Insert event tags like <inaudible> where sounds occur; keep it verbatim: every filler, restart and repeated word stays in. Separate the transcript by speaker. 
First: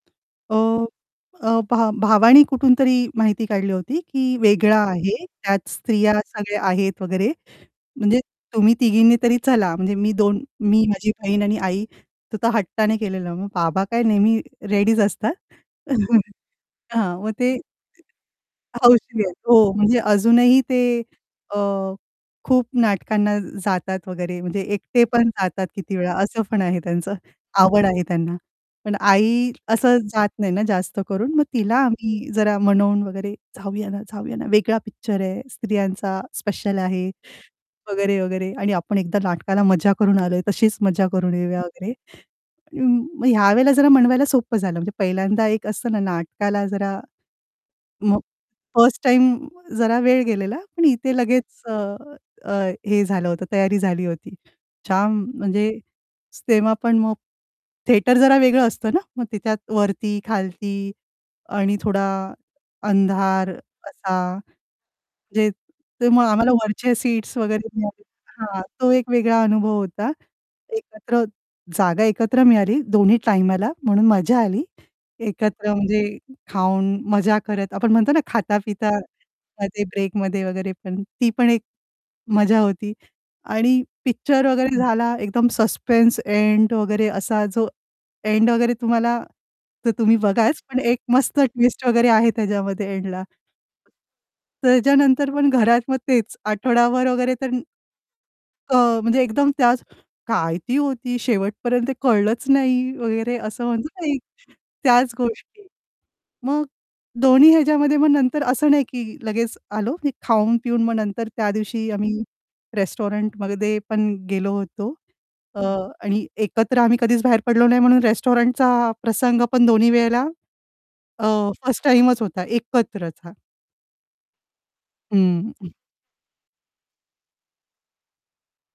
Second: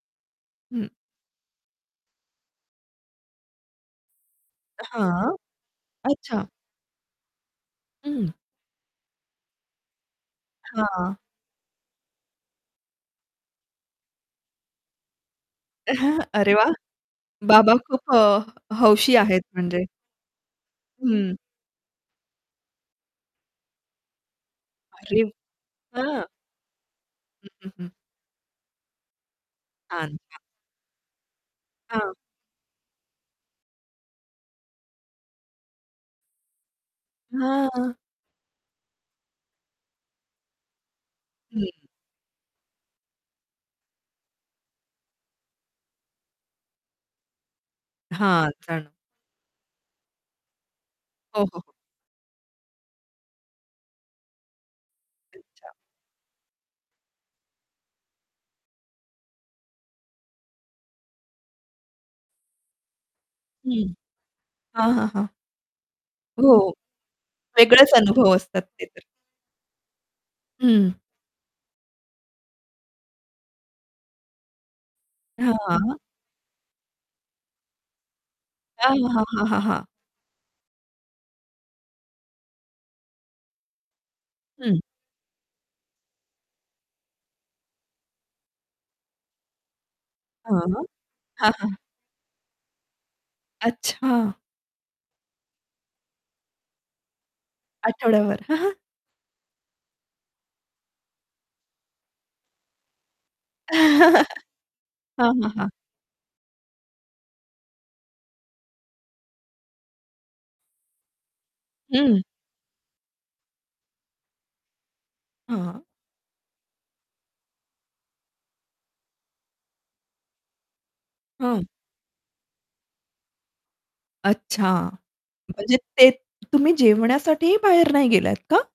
Speaker 1: अ,
Speaker 2: हं.
Speaker 1: अ, भा भावानी कुठूनतरी माहिती काढली होती, की वेगळा आहे,
Speaker 2: हां,
Speaker 1: त्यात स्त्रिया
Speaker 2: अच्छा.
Speaker 1: सगळ्या आहेत वगैरे. म्हणजे
Speaker 2: हं.
Speaker 1: तुम्ही तिघींनी तरी चला. म्हणजे मी दोन मी, माझी
Speaker 2: हां.
Speaker 1: बहीण आणि आई. तो हट्टाने केलेलं. मग बाबा काय नेहमी रेडीच असतात.
Speaker 2: <chuckles>
Speaker 1: <chuckles>
Speaker 2: अरे वाह!
Speaker 1: हां, मग ते
Speaker 2: बाबा अ, खूप अ, हौशी अ,
Speaker 1: हौशी आहेत.
Speaker 2: आहेत
Speaker 1: हो,
Speaker 2: म्हणजे.
Speaker 1: म्हणजे अजूनही ते
Speaker 2: हं.
Speaker 1: अ, खूप नाटकांना जातात वगैरे. म्हणजे एकटे
Speaker 2: अरे
Speaker 1: पण जातात. किती वेळा
Speaker 2: हां.
Speaker 1: असं पण आहे. त्यांना पण
Speaker 2: हं, हं,
Speaker 1: आवड
Speaker 2: हं.
Speaker 1: आहे त्यांना. पण आई असं
Speaker 2: छान,
Speaker 1: जात
Speaker 2: छा
Speaker 1: नाही ना, जास्त करून. मग तिला
Speaker 2: हां.
Speaker 1: आम्ही जरा मनवून वगैरे, "जाऊया ना, जाऊया ना. वेगळा पिक्चर आहे. स्त्रियांचा स्पेशल आहे
Speaker 2: हां, हां.
Speaker 1: वगैरे, वगैरे आणि आपण एकदा नाटकाला मज्जा करून आलोय, तशीच मज्जा करून येऊया,"
Speaker 2: हं.
Speaker 1: वगैरे. मग यावेळेला जरा म्हणवायला सोपं झालं. म्हणजे पहिल्यांदा एक असतं ना, नाटकाला जरा मग
Speaker 2: हां. चन
Speaker 1: फर्स्ट टाईम जरा वेळ गेलेला, पण इथे
Speaker 2: हो, हो,
Speaker 1: लगेच अ,
Speaker 2: हो.
Speaker 1: अ, हे झालं होतं. तयारी झाली होती. जाम, म्हणजे
Speaker 2: अच्छा.
Speaker 1: तेव्हा पण मग थिएटर जरा वेगळं असतं ना, मग तिच्यात वरती, खालती आणि थोडा अंधार
Speaker 2: हं.
Speaker 1: असा.
Speaker 2: हां, हां, हां.
Speaker 1: म्हणजे ते मग आम्हाला
Speaker 2: हो.
Speaker 1: वरच्या सीट्स वगैरे
Speaker 2: वेगळेच
Speaker 1: मिळाले.
Speaker 2: अनुभव
Speaker 1: हां,
Speaker 2: असतात ते
Speaker 1: तो
Speaker 2: तर.
Speaker 1: एक वेगळा अनुभव होता.
Speaker 2: हं.
Speaker 1: एकत्र जागा एकत्र मिळाली दोन्ही टाईमला म्हणून मज्जा आली. एकत्र
Speaker 2: हां.
Speaker 1: म्हणजे खाऊन, मजा करत आपण म्हणतो ना,
Speaker 2: हां, हां, हां, हां, हां.
Speaker 1: खाता-पितामध्ये ब्रेकमध्ये वगैरे, पण ती पण एक मजा होती. आणि पिक्चर वगैरे
Speaker 2: हं.
Speaker 1: झाला एकदम सस्पेन्स एंड वगैरे. असा जो एंड वगैरे तुम्हाला तर तुम्ही
Speaker 2: हां.
Speaker 1: बघाच, पण एक मस्त
Speaker 2: हां, हां.
Speaker 1: ट्विस्ट वगैरे आहे त्याच्यामध्ये एंडला.
Speaker 2: अच्छा.
Speaker 1: त्याच्यानंतर पण घरात मग तेच आठवडाभर वगैरे तर
Speaker 2: आठवड्याभर. <chuckles>
Speaker 1: अ, म्हणजे एकदम त्याच "काय ती होती शेवटपर्यंत ते कळलंच नाही," वगैरे असं म्हणतो ना. एक,
Speaker 2: <chuckles>
Speaker 1: त्याच
Speaker 2: हां, हां,
Speaker 1: गोष्टी.
Speaker 2: हां.
Speaker 1: मग दोन्ही ह्याच्यामध्ये मग नंतर असं नाही, की लगेच आलो, की खाऊन-पिऊन मग नंतर त्या दिवशी
Speaker 2: हं.
Speaker 1: आम्ही रेस्टॉरंटमध्ये पण गेलो होतो. अ,
Speaker 2: हां.
Speaker 1: आणि एकत्र आम्ही कधीच बाहेर पडलो नाही, म्हणून रेस्टॉरंटचा प्रसंग पण दोन्ही वेळेला अ,
Speaker 2: हं.
Speaker 1: फर्स्ट टाईमच होता एकत्रच. हां.
Speaker 2: अच्छा.
Speaker 1: हं.
Speaker 2: म्हणजे ते तुम्ही जेवण्यासाठीही बाहेर नाही गेलात का?